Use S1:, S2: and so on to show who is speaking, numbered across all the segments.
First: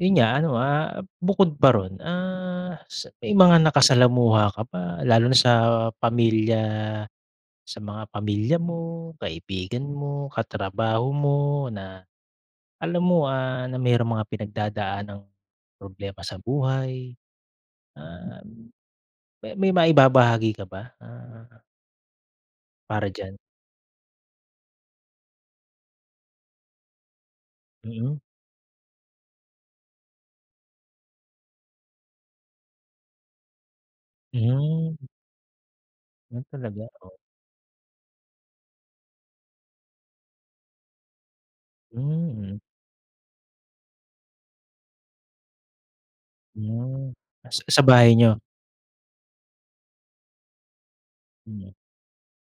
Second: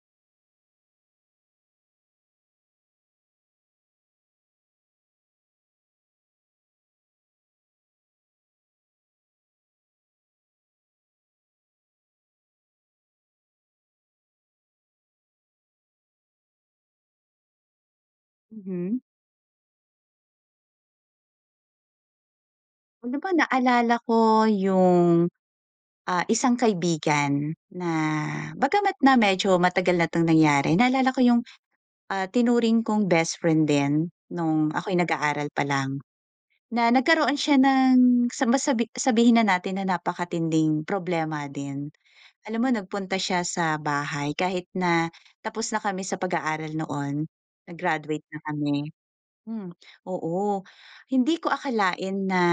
S1: Yun nga ano, ah, bukod pa roon, ah, s may mga nakasalamuha ka ba lalo na sa pamilya sa mga pamilya mo, kaibigan mo, katrabaho mo na alam mo, ah, na merong mga pinagdadaanang problema sa buhay? Ah,
S2: Mhm.
S1: may maibabahagi ka ba? Ah para
S2: Oh, di ba
S1: diyan?
S2: naalala ko yung, ah, isang kaibigan na
S1: Mm.
S2: bagama't na medyo matagal na 'tong nangyari, naalala ko yung, ah, tinuring kong bestfriend din nung ako'y
S1: Mhm.
S2: nag-aaral pa lang.
S1: Yun talaga,
S2: Na
S1: oo.
S2: nagkaroon siya ng sa masabi sabihin na natin na napakatinding problema din.
S1: Hmm, mm.
S2: Alam mo nagpunta siya sa bahay kahit na tapos na kami sa pag-aaral
S1: Hmm.
S2: noon,
S1: Sa sa bahay
S2: nag-graduate
S1: niyo?
S2: na kami hmm, oo. Hindi ko
S1: Hmm.
S2: akalain na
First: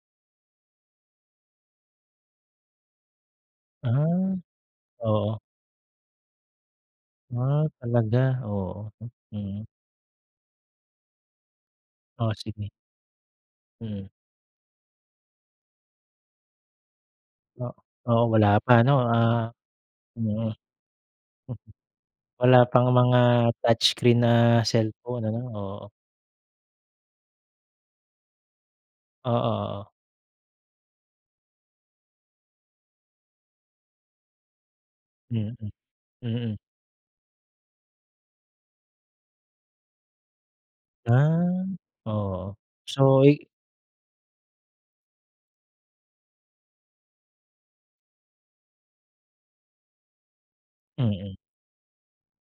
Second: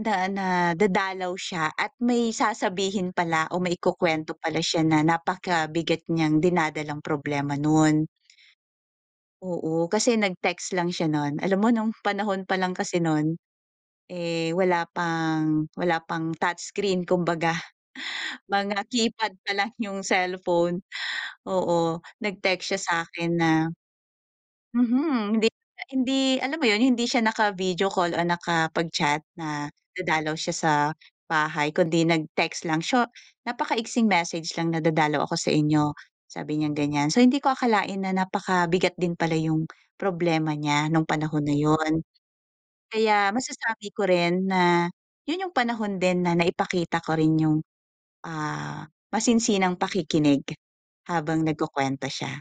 S2: na na dadalaw siya at may sasabihin pala o may ikukuwento
S1: Ah.
S2: pala siya na
S1: Oo.
S2: napakabigat niyang dinadalang problema
S1: Ah,
S2: nun.
S1: talaga, oo, mm.
S2: Oo. Kasi nag-text lang siya nun. Alam mo nung
S1: Oh,
S2: panahon pa
S1: sige.
S2: lang kasi nun,
S1: Mm.
S2: eh, wala pang wala pang touchscreen, kumbaga.
S1: Oh, oo. Wala pa
S2: Mga
S1: ano,
S2: keypad
S1: ah,
S2: pa lang yung
S1: mm.
S2: cellphone, oo.
S1: Wala
S2: Nag-text siya
S1: pang mga
S2: sa'kin na
S1: touch screen na cellphone ano?
S2: mhm. Hindi niya
S1: Oo.
S2: hindi alam mo yun, hindi siya naka-video call o nakapag-chat
S1: Oo,
S2: na
S1: oo.
S2: dadalaw siya sa bahay kundi nag-text lang. So, napakaigsing message lang na, "Dadalaw ako sa
S1: Mm.
S2: inyo,"
S1: Mm.
S2: sabi niyang ganyan. So, hindi ko akalain na napakabigat din pala yung problema niya nung panahon na
S1: Ah,
S2: yun.
S1: oo. So,
S2: Kaya
S1: i
S2: masasabi ko rin na yun yung panahon din na naipakita ko rin yung, ah, masinsinang pakikinig
S1: Mm.
S2: habang nagkukuwento siya.